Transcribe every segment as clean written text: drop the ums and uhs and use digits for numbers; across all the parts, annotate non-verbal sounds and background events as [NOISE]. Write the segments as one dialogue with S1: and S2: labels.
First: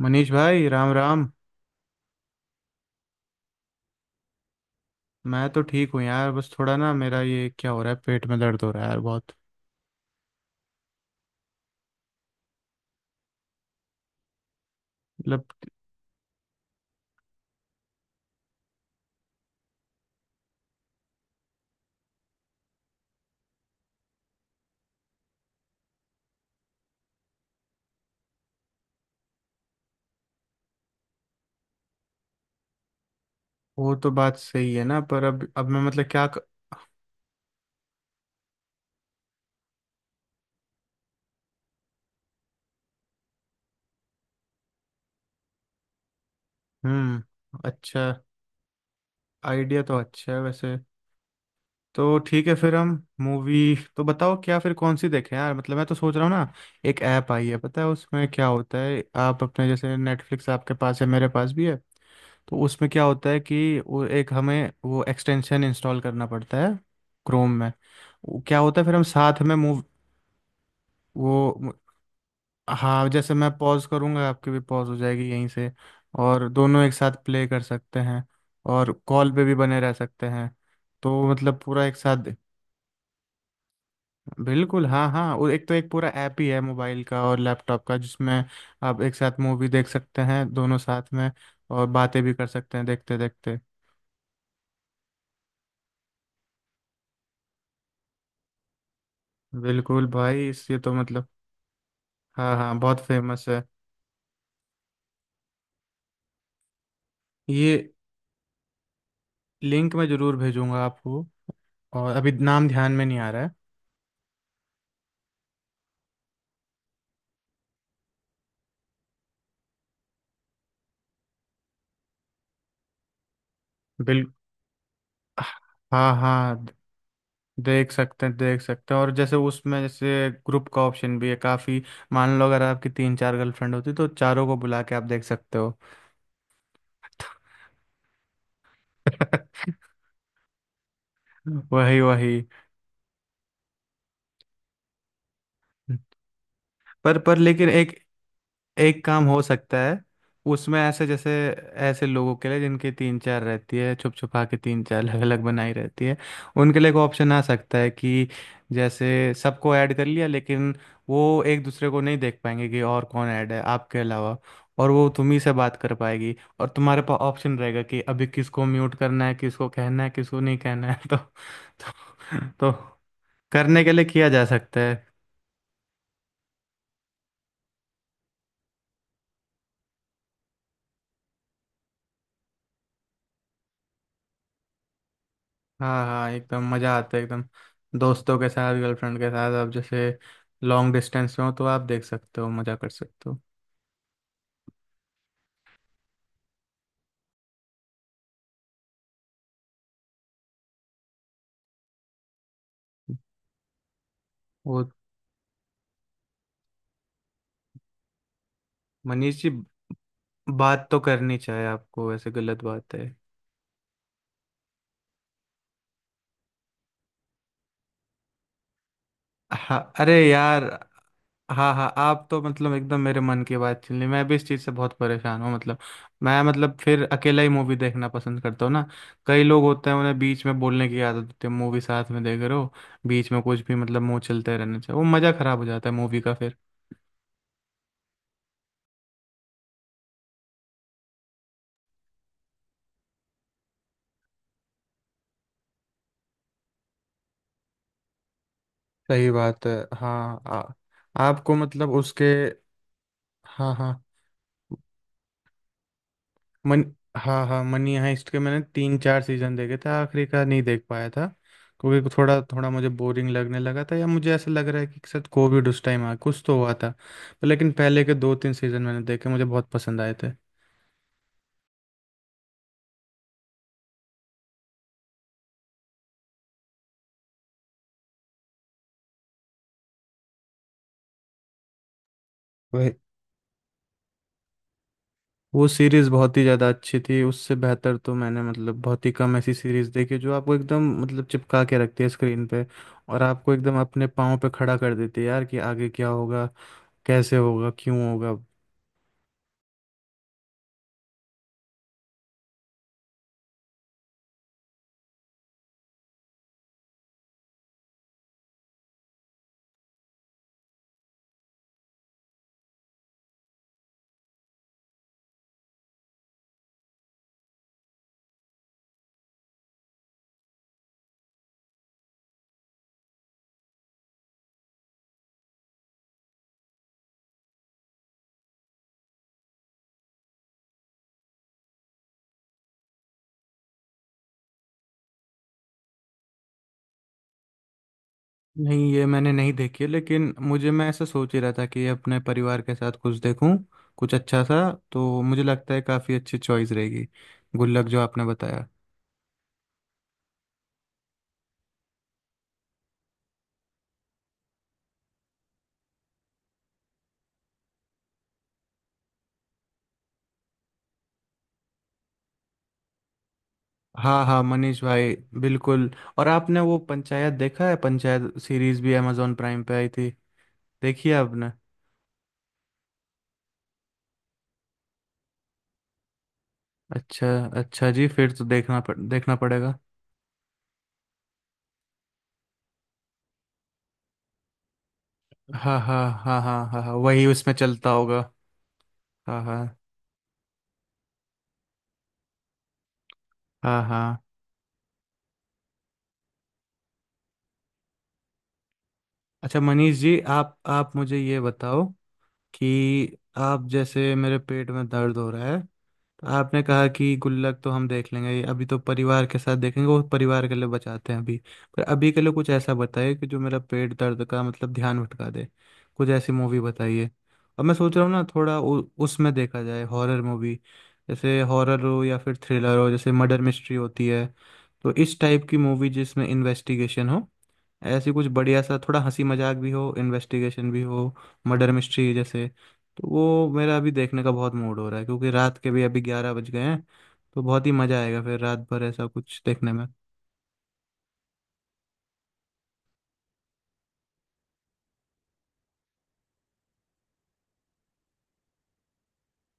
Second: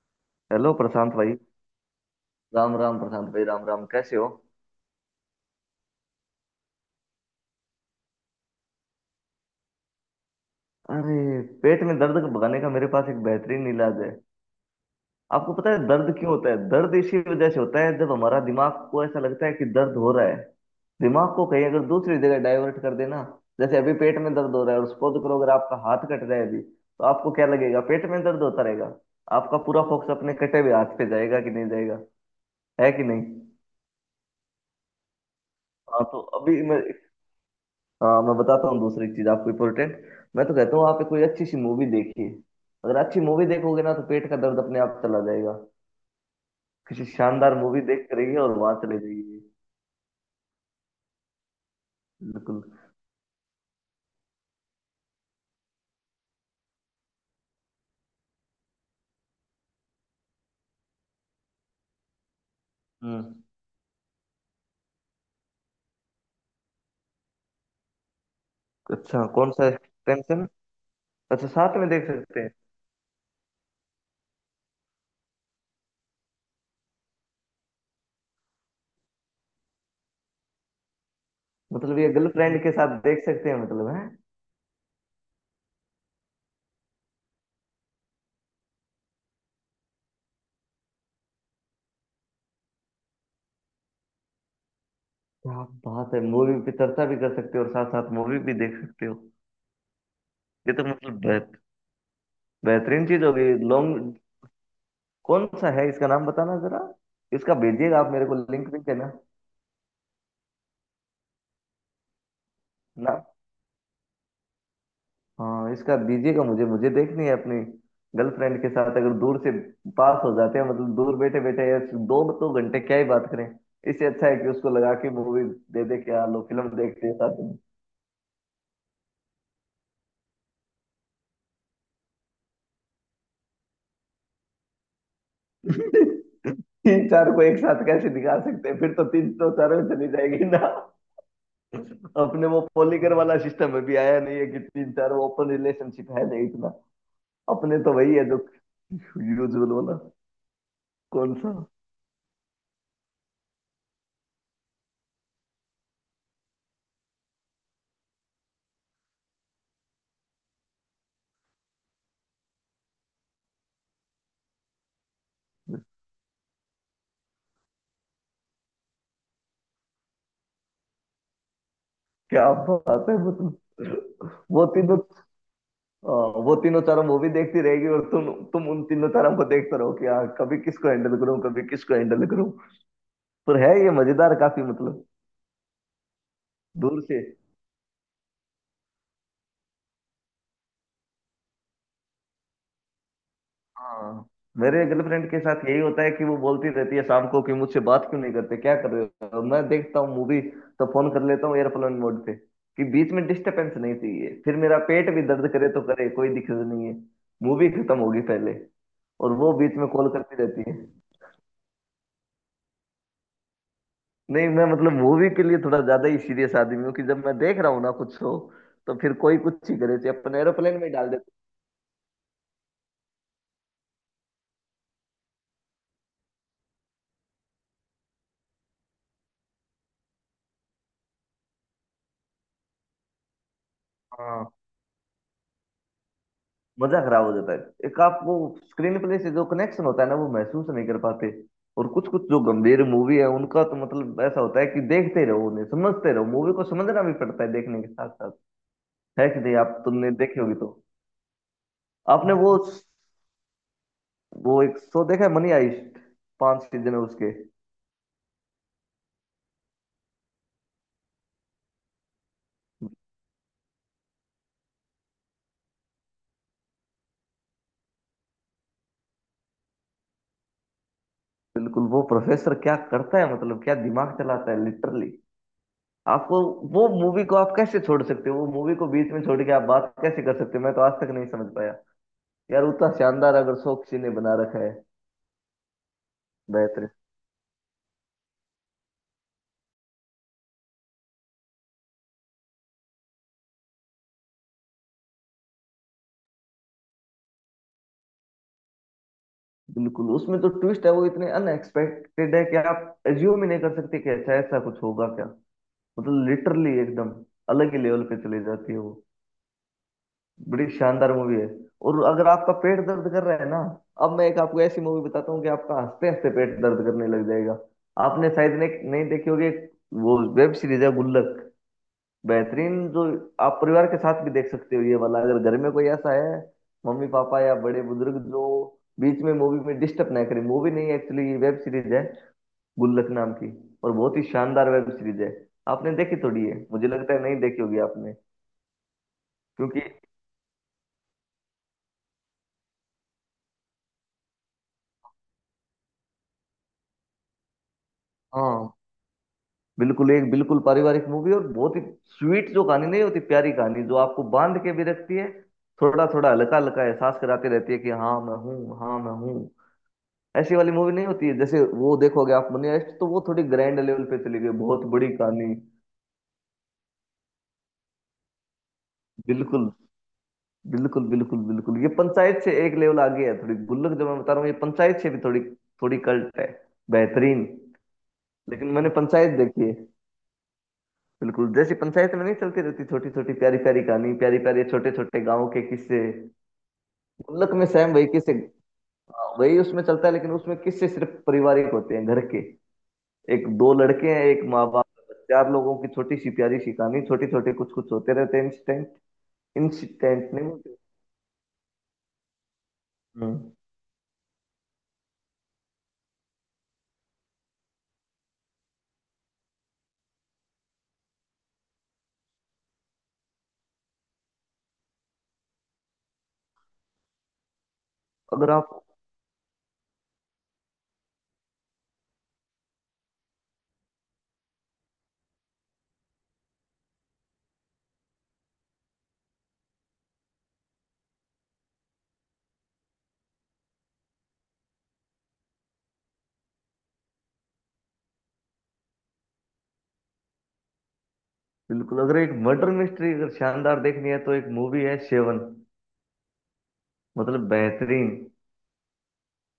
S1: मनीष भाई
S2: हेलो
S1: राम
S2: प्रशांत
S1: राम।
S2: भाई। राम राम प्रशांत भाई, राम राम, कैसे हो?
S1: मैं तो ठीक हूँ यार, बस थोड़ा ना, मेरा ये क्या हो रहा है, पेट में दर्द हो रहा है यार बहुत।
S2: अरे, पेट में दर्द को भगाने का मेरे पास एक बेहतरीन इलाज है।
S1: मतलब
S2: आपको पता है दर्द क्यों होता है? दर्द इसी वजह से होता है जब हमारा दिमाग को ऐसा लगता है कि दर्द हो रहा है। दिमाग को कहीं अगर दूसरी जगह डाइवर्ट कर देना, जैसे अभी पेट में दर्द हो रहा है और सपोज करो अगर आपका हाथ कट रहा है अभी, तो आपको क्या लगेगा? पेट में दर्द होता रहेगा? आपका पूरा फोकस अपने कटे हुए हाथ पे जाएगा कि नहीं जाएगा? है कि नहीं?
S1: वो तो बात सही है ना, पर अब मैं
S2: हाँ
S1: मतलब
S2: तो
S1: क्या
S2: अभी मैं हाँ मैं बताता हूँ, दूसरी चीज आपको इंपॉर्टेंट। मैं तो कहता हूँ आप कोई अच्छी सी मूवी देखिए। अगर अच्छी मूवी देखोगे ना, तो पेट का दर्द अपने आप चला जाएगा। किसी शानदार
S1: हम्म।
S2: मूवी देख
S1: अच्छा,
S2: कर आइए और वहां चले जाइए।
S1: आइडिया तो अच्छा है वैसे। तो ठीक है
S2: बिल्कुल।
S1: फिर हम मूवी तो बताओ, क्या फिर कौन सी देखें यार, मतलब मैं तो सोच रहा हूँ ना। एक ऐप आई है, पता है उसमें क्या होता है, आप अपने जैसे नेटफ्लिक्स आपके पास है, मेरे पास भी है। तो उसमें क्या होता
S2: हम्म।
S1: है कि वो एक हमें वो एक्सटेंशन इंस्टॉल करना पड़ता है, क्रोम में। वो क्या होता है फिर हम
S2: अच्छा,
S1: साथ
S2: कौन
S1: में
S2: सा?
S1: Move
S2: tension. अच्छा,
S1: वो
S2: साथ में देख सकते हैं?
S1: हाँ, जैसे मैं पॉज करूँगा, आपकी भी पॉज हो जाएगी यहीं से। और दोनों एक साथ प्ले कर सकते हैं। और कॉल पे भी बने रह सकते हैं। तो मतलब पूरा एक
S2: मतलब ये
S1: साथ।
S2: गर्लफ्रेंड के साथ देख सकते हैं मतलब है?
S1: बिल्कुल हाँ हाँ, और एक तो एक पूरा ऐप ही है मोबाइल का और लैपटॉप का, जिसमें आप एक साथ मूवी देख सकते हैं दोनों साथ में। और बातें भी कर सकते हैं देखते देखते।
S2: क्या बात है! मूवी पे चर्चा भी कर सकते हो और साथ साथ मूवी भी देख सकते हो।
S1: बिल्कुल भाई, इस
S2: ये
S1: ये
S2: तो
S1: तो
S2: मतलब
S1: मतलब, हाँ हाँ, बहुत
S2: बेहतरीन चीज हो
S1: फेमस
S2: गई
S1: है।
S2: लॉन्ग। कौन सा है इसका नाम बताना जरा। इसका
S1: ये
S2: भेजिएगा, आप मेरे को लिंक भी देना।
S1: लिंक मैं जरूर भेजूंगा आपको। और अभी नाम ध्यान में नहीं आ रहा है।
S2: हाँ इसका दीजिएगा, मुझे मुझे देखनी है अपनी गर्लफ्रेंड के साथ। अगर दूर से पास हो जाते हैं, मतलब दूर बैठे बैठे यार, दो तो घंटे क्या ही बात करें। इससे अच्छा
S1: बिल
S2: है कि उसको लगा के मूवी दे दे,
S1: हाँ
S2: क्या लो
S1: हाँ,
S2: फिल्म देखते हैं साथ में।
S1: देख सकते हैं देख सकते हैं। और जैसे उसमें जैसे ग्रुप का ऑप्शन भी है काफ़ी। मान लो अगर आपकी तीन चार गर्लफ्रेंड होती, तो चारों को बुला के आप देख सकते हो।
S2: [LAUGHS] तीन चार को एक साथ कैसे दिखा सकते हैं? फिर तो तीन तो
S1: [LAUGHS]
S2: चारों में चली जाएगी ना।
S1: वही वही।
S2: अपने वो पॉलीकर वाला सिस्टम अभी आया नहीं है कि तीन चार ओपन रिलेशनशिप है, नहीं इतना।
S1: पर लेकिन
S2: अपने तो
S1: एक
S2: वही है जो
S1: एक काम हो
S2: यूजुअल
S1: सकता
S2: वाला।
S1: है। उसमें ऐसे, जैसे
S2: कौन सा?
S1: ऐसे लोगों के लिए जिनकी तीन चार रहती है, छुप छुपा के तीन चार अलग अलग बनाई रहती है, उनके लिए एक ऑप्शन आ सकता है कि जैसे सबको ऐड कर लिया, लेकिन वो एक दूसरे को नहीं देख पाएंगे कि और कौन ऐड है आपके अलावा। और वो तुम ही से बात कर पाएगी, और तुम्हारे पास ऑप्शन रहेगा कि अभी किसको म्यूट करना है, किसको कहना है, किसको नहीं कहना है। [LAUGHS] तो तो,
S2: क्या
S1: तो
S2: बात है मतलब!
S1: करने के लिए किया जा
S2: वो
S1: सकता
S2: तीनों,
S1: है।
S2: अ, वो तीनों चारों मूवी देखती रहेगी और तुम उन तीनों चारों को देखते रहो कि यार कभी किसको हैंडल करूं कभी किसको हैंडल करूं। पर है ये मजेदार काफी मतलब।
S1: हाँ हाँ, एकदम मज़ा
S2: दूर
S1: आता
S2: से
S1: है एकदम। दोस्तों के साथ, गर्लफ्रेंड के साथ, आप जैसे लॉन्ग डिस्टेंस में हो तो आप देख सकते हो, मज़ा कर सकते हो।
S2: हाँ, मेरे गर्लफ्रेंड के साथ यही होता है कि वो बोलती रहती है शाम को कि मुझसे बात क्यों नहीं करते, क्या कर रहे हो? मैं देखता हूँ मूवी, तो फोन कर लेता हूँ एयरप्लेन मोड पे, कि बीच में डिस्टरबेंस नहीं चाहिए। फिर मेरा
S1: वो
S2: पेट भी दर्द करे तो करे, कोई दिक्कत नहीं है। मूवी खत्म होगी पहले, और
S1: मनीष जी,
S2: वो बीच में कॉल करती रहती है।
S1: बात तो करनी चाहिए आपको, ऐसे गलत बात है।
S2: नहीं मैं मतलब मूवी के लिए थोड़ा ज्यादा ही सीरियस आदमी हूँ, कि जब मैं देख रहा हूँ ना कुछ शो, तो फिर कोई कुछ ही
S1: हाँ
S2: करे
S1: अरे
S2: चाहे, अपन
S1: यार,
S2: एरोप्लेन में ही डाल देते
S1: हाँ हाँ, आप तो मतलब एकदम मेरे मन की बात छीन ली, मैं भी इस चीज़ से बहुत परेशान हूँ मतलब। मैं मतलब फिर अकेला ही मूवी देखना पसंद करता हूँ ना। कई लोग होते हैं, उन्हें बीच में बोलने की आदत होती है, मूवी साथ में देख रहे हो, बीच में कुछ भी, मतलब मुंह
S2: हैं। हाँ,
S1: चलते रहना चाहिए, वो मज़ा खराब हो जाता है मूवी का फिर।
S2: मजा खराब हो जाता है। एक आप वो स्क्रीन प्ले से जो कनेक्शन होता है ना, वो महसूस नहीं कर पाते। और कुछ कुछ जो गंभीर मूवी है उनका तो मतलब ऐसा होता है कि देखते रहो, उन्हें समझते रहो, मूवी को समझना भी पड़ता है देखने के साथ साथ। है
S1: सही
S2: कि नहीं?
S1: बात है
S2: आप तुमने देखी
S1: हाँ।
S2: होगी तो।
S1: आपको मतलब उसके,
S2: आपने वो
S1: हाँ हाँ,
S2: वो एक शो देखा है मनी हाइस्ट, पांच
S1: मन
S2: सीजन है उसके।
S1: हाँ हाँ, मनी हाइस्ट के मैंने तीन चार सीजन देखे थे, आखिरी का नहीं देख पाया था। क्योंकि थोड़ा थोड़ा मुझे बोरिंग लगने लगा था, या मुझे ऐसा लग रहा है कि शायद कोविड उस टाइम आ कुछ तो हुआ था। पर लेकिन पहले के दो तीन सीजन मैंने देखे, मुझे बहुत पसंद आए
S2: बिल्कुल, वो प्रोफेसर क्या करता है मतलब, क्या दिमाग चलाता है लिटरली। आप वो मूवी को आप कैसे छोड़ सकते हो, वो मूवी को बीच में छोड़ के आप बात कैसे कर सकते हो, मैं तो आज तक नहीं समझ पाया यार। उतना
S1: थे।
S2: शानदार अगर शो किसी ने बना रखा है।
S1: वो सीरीज बहुत ही ज़्यादा
S2: बेहतर।
S1: अच्छी थी, उससे बेहतर तो मैंने मतलब बहुत ही कम ऐसी सीरीज देखी जो आपको एकदम मतलब चिपका के रखती है स्क्रीन पे। और आपको एकदम अपने पाँव पे खड़ा कर देती है यार, कि आगे क्या होगा, कैसे होगा, क्यों होगा।
S2: बिल्कुल उसमें तो ट्विस्ट है वो इतने अनएक्सपेक्टेड है कि आप एज्यूम ही नहीं कर सकते कि ऐसा ऐसा कुछ होगा क्या। मतलब लिटरली एकदम अलग ही लेवल पे चली जाती है वो। बड़ी शानदार मूवी है। और अगर आपका पेट दर्द कर रहा है ना, अब मैं एक आपको ऐसी मूवी बताता हूँ कि आपका हंसते हंसते पेट दर्द करने लग जाएगा। आपने शायद ने नहीं देखी होगी एक, वो वेब सीरीज है गुल्लक। बेहतरीन, जो आप परिवार के साथ भी देख सकते हो ये वाला, अगर घर में कोई ऐसा है, मम्मी पापा या बड़े बुजुर्ग, जो बीच में मूवी में डिस्टर्ब ना करें। मूवी नहीं, एक्चुअली वेब सीरीज है गुल्लक नाम की, और बहुत ही शानदार वेब सीरीज है। आपने देखी थोड़ी है मुझे लगता है, नहीं देखी होगी आपने,
S1: नहीं, ये मैंने नहीं
S2: क्योंकि।
S1: देखी है, लेकिन मुझे, मैं ऐसा सोच ही रहा था कि अपने परिवार के साथ कुछ देखूं, कुछ अच्छा सा। तो मुझे लगता है काफ़ी अच्छी चॉइस रहेगी, गुल्लक जो आपने बताया।
S2: हाँ बिल्कुल, एक बिल्कुल पारिवारिक मूवी, और बहुत ही स्वीट जो कहानी नहीं होती, प्यारी कहानी जो आपको बांध के भी रखती है। थोड़ा थोड़ा हल्का हल्का एहसास कराती रहती है कि हाँ मैं हूँ, हाँ मैं हूँ। ऐसी वाली मूवी नहीं होती है, जैसे वो देखोगे आप मनी हाइस्ट तो वो थोड़ी ग्रैंड लेवल पे
S1: हाँ
S2: चली
S1: हाँ,
S2: गई,
S1: मनीष
S2: बहुत बड़ी
S1: भाई,
S2: कहानी।
S1: बिल्कुल। और आपने वो पंचायत देखा है, पंचायत सीरीज भी अमेजोन प्राइम
S2: बिल्कुल।
S1: पे आई थी।
S2: बिल्कुल
S1: देखिए
S2: बिल्कुल
S1: आपने।
S2: बिल्कुल, ये पंचायत से एक लेवल आगे है थोड़ी, गुल्लक जो मैं बता रहा हूँ ये पंचायत से भी थोड़ी, थोड़ी कल्ट है।
S1: अच्छा,
S2: बेहतरीन।
S1: अच्छा जी, फिर तो
S2: लेकिन मैंने पंचायत
S1: देखना
S2: देखी है,
S1: पड़ेगा।
S2: बिल्कुल जैसी पंचायत में नहीं चलती रहती छोटी छोटी प्यारी प्यारी कहानी, प्यारी प्यारी छोटे छोटे गाँव के
S1: हाँ हाँ
S2: किस्से,
S1: हाँ हाँ हाँ हाँ, वही
S2: गुल्लक
S1: उसमें
S2: में
S1: चलता
S2: सेम वही
S1: होगा।
S2: किस्से। हाँ,
S1: हाँ
S2: वही
S1: हाँ
S2: उसमें चलता है, लेकिन उसमें किस्से सिर्फ पारिवारिक होते हैं घर के। एक दो
S1: हाँ
S2: लड़के
S1: हाँ।
S2: हैं, एक माँ बाप का बच्चा, आप लोगों की छोटी सी प्यारी सी कहानी, छोटे छोटे कुछ कुछ होते रहते हैं इंसिडेंट।
S1: अच्छा मनीष जी,
S2: इंसिडेंट नहीं
S1: आप
S2: बोलते।
S1: आप मुझे ये बताओ कि
S2: हम्म।
S1: आप, जैसे मेरे पेट में दर्द हो रहा है, तो आपने कहा कि गुल्लक तो हम देख लेंगे, ये अभी तो परिवार के साथ देखेंगे, वो परिवार के लिए बचाते हैं अभी। पर अभी के लिए कुछ ऐसा बताइए कि जो मेरा पेट दर्द का मतलब ध्यान भटका दे। कुछ ऐसी मूवी बताइए। अब मैं सोच रहा हूँ ना
S2: अगर
S1: थोड़ा
S2: आप
S1: उसमें देखा जाए हॉरर मूवी, जैसे हॉरर हो या फिर थ्रिलर हो, जैसे मर्डर मिस्ट्री होती है। तो इस टाइप की मूवी जिसमें इन्वेस्टिगेशन हो, ऐसी कुछ बढ़िया सा, थोड़ा हंसी मजाक भी हो, इन्वेस्टिगेशन भी हो, मर्डर मिस्ट्री जैसे। तो वो मेरा अभी देखने का बहुत मूड हो रहा है, क्योंकि रात के भी अभी 11 बज गए हैं। तो बहुत ही मज़ा आएगा फिर रात भर ऐसा कुछ देखने में।
S2: बिल्कुल, अगर एक मर्डर मिस्ट्री अगर शानदार देखनी है, तो एक मूवी है सेवन, मतलब बेहतरीन,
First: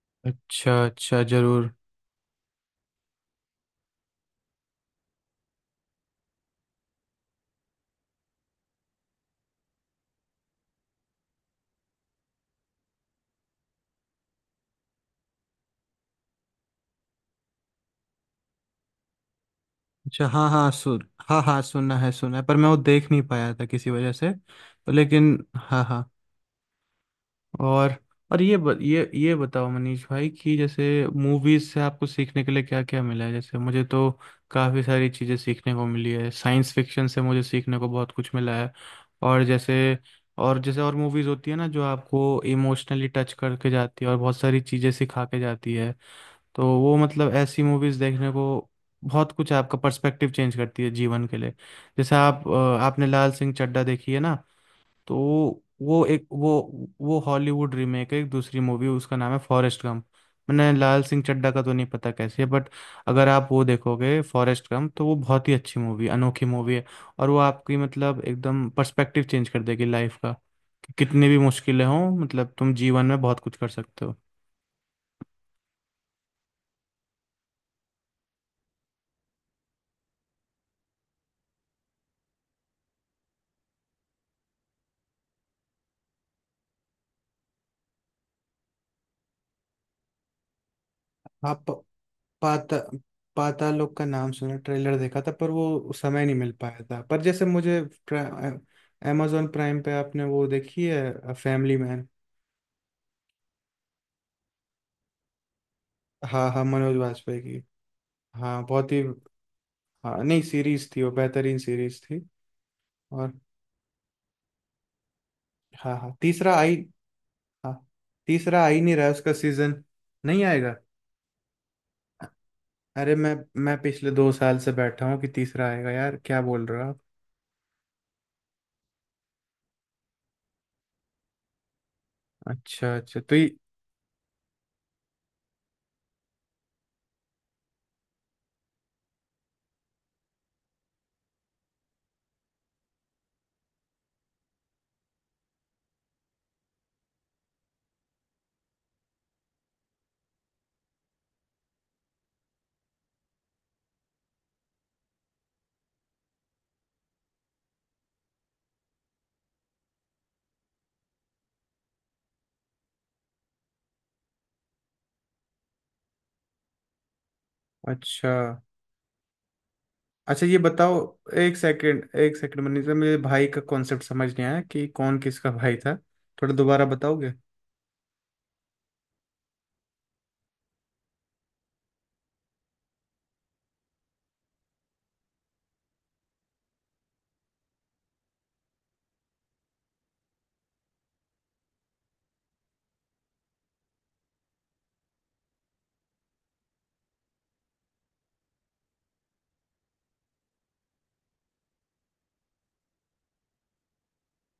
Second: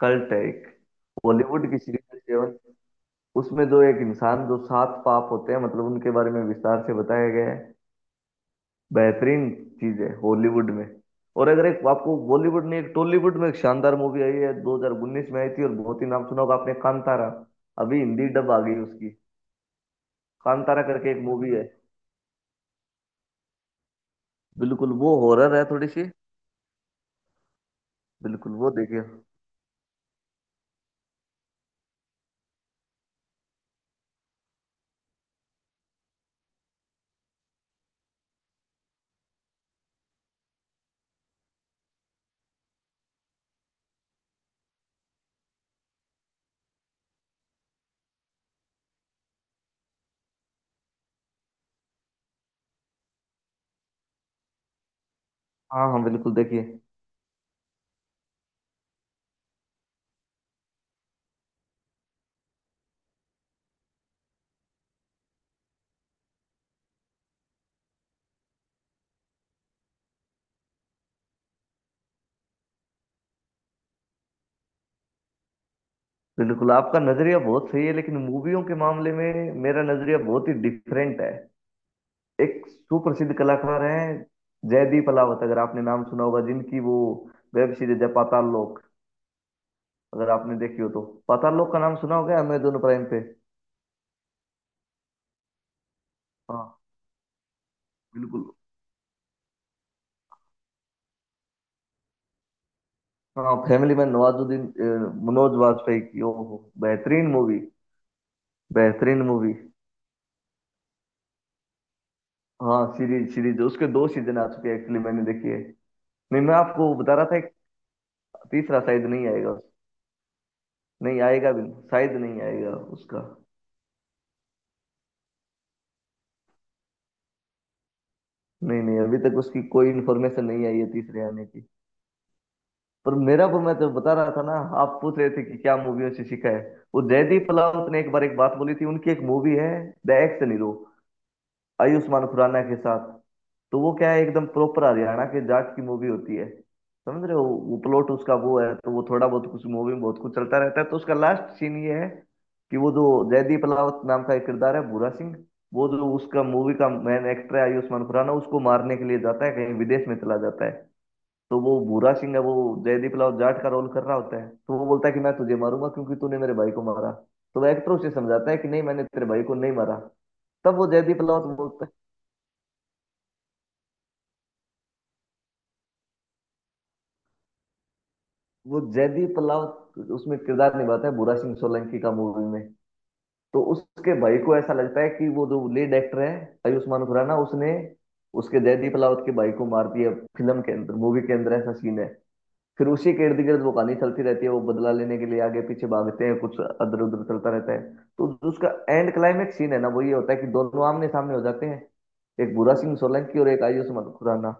S2: कल्ट है एक,
S1: अच्छा अच्छा,
S2: बॉलीवुड
S1: जरूर।
S2: की सीरीज है सेवन। उसमें जो एक इंसान जो सात पाप होते हैं मतलब, उनके बारे में विस्तार से बताया गया है। बेहतरीन चीज है हॉलीवुड में। और अगर एक आपको बॉलीवुड नहीं, एक टॉलीवुड में एक शानदार मूवी आई है 2019 में आई थी, और बहुत ही नाम सुना होगा आपने, कांतारा। अभी हिंदी डब आ गई उसकी।
S1: अच्छा, हाँ हाँ,
S2: कांतारा
S1: सुन
S2: करके एक
S1: हाँ
S2: मूवी
S1: हाँ,
S2: है,
S1: सुनना है, सुना है, पर मैं वो देख नहीं पाया था किसी वजह से,
S2: बिल्कुल
S1: तो
S2: वो
S1: लेकिन
S2: हॉरर है
S1: हाँ
S2: थोड़ी सी,
S1: हाँ। और और
S2: बिल्कुल
S1: ये
S2: वो
S1: ब,
S2: देखिए।
S1: ये बताओ मनीष भाई, कि जैसे मूवीज से आपको सीखने के लिए क्या क्या मिला है, जैसे मुझे तो काफ़ी सारी चीज़ें सीखने को मिली है, साइंस फिक्शन से मुझे सीखने को बहुत कुछ मिला है। और जैसे और मूवीज होती है ना, जो आपको इमोशनली टच करके जाती है और बहुत सारी चीज़ें सिखा के जाती है। तो वो मतलब ऐसी मूवीज देखने को, बहुत कुछ आपका पर्सपेक्टिव चेंज करती है जीवन के लिए। जैसे आप आपने लाल सिंह चड्ढा देखी है ना। तो
S2: हाँ हाँ
S1: वो एक
S2: बिल्कुल
S1: वो
S2: देखिए।
S1: वो हॉलीवुड रीमेक है एक दूसरी मूवी, उसका नाम है फॉरेस्ट गम। मैंने लाल सिंह चड्ढा का तो नहीं पता कैसी है, बट अगर आप वो देखोगे फॉरेस्ट गम, तो वो बहुत ही अच्छी मूवी, अनोखी मूवी है। और वो आपकी मतलब एकदम पर्सपेक्टिव चेंज कर देगी लाइफ का, कि कितनी भी मुश्किलें हों मतलब तुम जीवन में बहुत कुछ कर सकते हो।
S2: बिल्कुल आपका नजरिया बहुत सही है, लेकिन मूवियों के मामले में मेरा नजरिया बहुत ही डिफरेंट है। एक सुप्रसिद्ध कलाकार हैं जयदीप अलावत, अगर आपने नाम सुना होगा, जिनकी वो वेब सीरीज है पाताल लोक, अगर आपने देखी हो तो। पाताल
S1: आप
S2: लोक का नाम सुना होगा
S1: पाता
S2: अमेजोन प्राइम पे।
S1: पाताल लोक का नाम सुना, ट्रेलर देखा था, पर वो समय नहीं मिल
S2: हाँ
S1: पाया था, पर जैसे मुझे,
S2: बिल्कुल।
S1: अमेजोन प्राइम पे आपने वो देखी है फैमिली मैन।
S2: हाँ फैमिली में नवाजुद्दीन मनोज वाजपेयी की,
S1: हाँ
S2: ओहो,
S1: हाँ, मनोज
S2: बेहतरीन
S1: वाजपेयी
S2: मूवी।
S1: की। हाँ बहुत ही।
S2: बेहतरीन मूवी।
S1: हाँ नहीं, सीरीज थी, वो बेहतरीन सीरीज थी।
S2: हाँ
S1: और
S2: सीरीज, सीरीज उसके दो सीजन आ चुके हैं, एक्चुअली मैंने देखी है।
S1: हाँ हाँ,
S2: नहीं मैं
S1: तीसरा आई।
S2: आपको बता रहा था एक।
S1: हाँ, तीसरा
S2: तीसरा
S1: आई नहीं
S2: शायद
S1: रहा
S2: नहीं
S1: उसका
S2: आएगा।
S1: सीजन। नहीं आएगा।
S2: नहीं आएगा भी नहीं, शायद नहीं आएगा
S1: अरे
S2: उसका।
S1: मैं पिछले 2 साल से बैठा हूँ कि तीसरा आएगा यार, क्या बोल रहे हो आप।
S2: नहीं नहीं अभी तक उसकी कोई इन्फॉर्मेशन नहीं आई है तीसरे आने की।
S1: अच्छा
S2: पर
S1: अच्छा, तो
S2: मेरा
S1: ये,
S2: पर मैं तो बता रहा था ना, आप पूछ रहे थे कि क्या मूवियों से सीखा है। वो जयदीप पलावत ने एक बार एक बात बोली थी, उनकी एक मूवी है the action hero, Ayushmann Khurrana के साथ। तो वो क्या है, एकदम प्रॉपर हरियाणा के जाट की मूवी होती है, समझ रहे हो। वो प्लॉट उसका वो है, तो वो थोड़ा बहुत कुछ, मूवी में बहुत कुछ चलता रहता है, तो उसका लास्ट सीन ये है कि वो जो जयदीप अलावत नाम का एक किरदार है भूरा सिंह, वो जो उसका मूवी का मेन एक्टर है आयुष्मान खुराना उसको मारने के लिए जाता है, कहीं विदेश में चला जाता है। तो वो भूरा सिंह है, वो जयदीप लाल जाट का रोल कर रहा होता है, तो वो बोलता है कि मैं तुझे मारूंगा क्योंकि तूने मेरे भाई को मारा। तो वो एक्टर उसे
S1: अच्छा
S2: समझाता है कि नहीं मैंने तेरे भाई को नहीं मारा।
S1: अच्छा, ये
S2: तब वो
S1: बताओ।
S2: जयदीप राउत
S1: एक
S2: बोलता है।
S1: सेकंड, एक सेकंड मनीष सर, मुझे भाई का कॉन्सेप्ट समझ नहीं आया कि कौन किसका भाई था। थोड़ा दोबारा बताओगे।
S2: वो जयदीप राउत उसमें किरदार निभाता है भूरा सिंह सोलंकी का मूवी में। तो उसके भाई को ऐसा लगता है कि वो जो लीड एक्टर है आयुष्मान खुराना उसने उसके, जयदीप राउत के भाई को मार दिया, फिल्म के अंदर, मूवी के अंदर ऐसा सीन है। फिर उसी के इर्द गिर्द वो कहानी चलती रहती है, वो बदला लेने के लिए आगे पीछे भागते हैं, कुछ अदर उधर चलता रहता है। तो जो उसका एंड क्लाइमेक्स सीन है ना, वो ये होता है कि दोनों आमने सामने हो जाते हैं, एक भूरा सिंह सोलंकी और एक आयुष मत- खुराना,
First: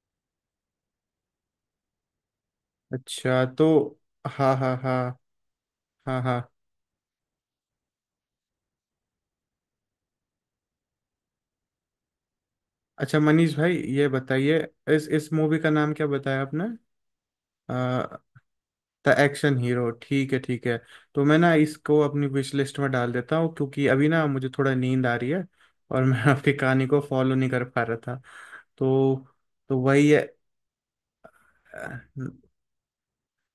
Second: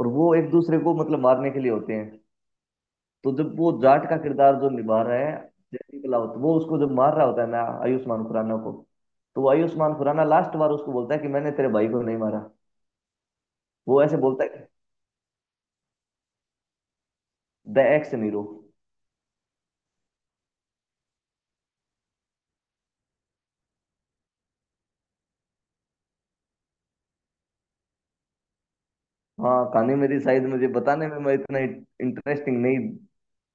S2: और वो एक दूसरे को मतलब मारने के लिए होते हैं। तो
S1: अच्छा,
S2: जब
S1: तो
S2: वो जाट का
S1: हाँ
S2: किरदार जो
S1: हाँ
S2: निभा रहा
S1: हाँ
S2: है जयदीप
S1: हाँ
S2: लाहौट,
S1: हाँ।
S2: वो उसको जब मार रहा होता है ना आयुष्मान खुराना को, तो वो आयुष्मान खुराना लास्ट बार उसको बोलता है कि मैंने तेरे भाई को नहीं मारा।
S1: अच्छा मनीष भाई,
S2: वो
S1: ये
S2: ऐसे बोलता
S1: बताइए,
S2: है,
S1: इस मूवी का नाम क्या बताया आपने।
S2: The ex hero.
S1: The action hero, ठीक है ठीक है। तो मैं ना इसको अपनी विश लिस्ट में डाल देता हूँ, क्योंकि अभी ना मुझे थोड़ा नींद आ रही है, और मैं [LAUGHS] आपकी कहानी को फॉलो नहीं कर पा रहा था। तो
S2: हाँ,
S1: तो
S2: कहानी
S1: वही
S2: मेरी
S1: है।
S2: शायद, मुझे बताने में मैं इतना
S1: अ,
S2: इंटरेस्टिंग नहीं,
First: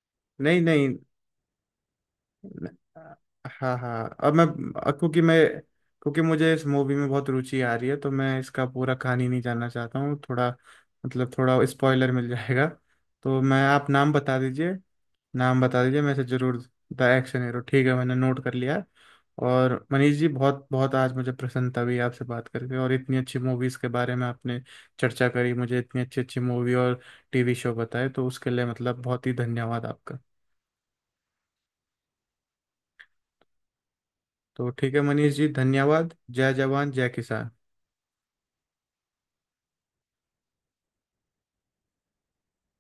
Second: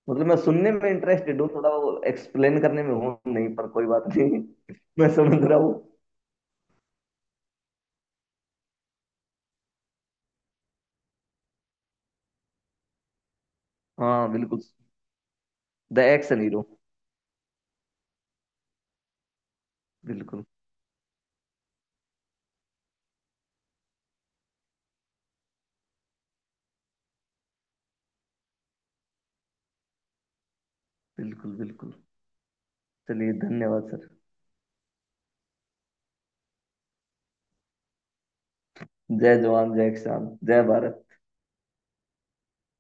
S2: मतलब मैं
S1: नहीं
S2: सुनने में
S1: नहीं,
S2: इंटरेस्टेड हूँ थोड़ा, वो एक्सप्लेन करने में हूँ नहीं, पर
S1: हाँ
S2: कोई बात
S1: हाँ, अब
S2: नहीं।
S1: मैं अ,
S2: [LAUGHS] मैं
S1: क्योंकि मैं
S2: समझ रहा हूँ।
S1: क्योंकि मुझे इस मूवी में बहुत रुचि आ रही है, तो मैं इसका पूरा कहानी नहीं जानना चाहता हूँ, थोड़ा मतलब थोड़ा स्पॉइलर मिल जाएगा। तो मैं, आप नाम
S2: हाँ
S1: बता
S2: बिल्कुल।
S1: दीजिए, नाम बता
S2: द
S1: दीजिए मैं इसे
S2: एक्शन
S1: जरूर।
S2: हीरो।
S1: द एक्शन हीरो, ठीक है, मैंने नोट कर लिया। और मनीष जी,
S2: बिल्कुल
S1: बहुत बहुत आज मुझे प्रसन्नता हुई आपसे बात करके, और इतनी अच्छी मूवीज़ के बारे में आपने चर्चा करी, मुझे इतनी अच्छी अच्छी मूवी और टीवी शो बताए, तो उसके लिए मतलब बहुत ही धन्यवाद आपका।
S2: बिल्कुल बिल्कुल। चलिए धन्यवाद सर।
S1: तो ठीक है मनीष जी, धन्यवाद, जय जवान जय किसान।
S2: जय जवान, जय किसान, जय भारत।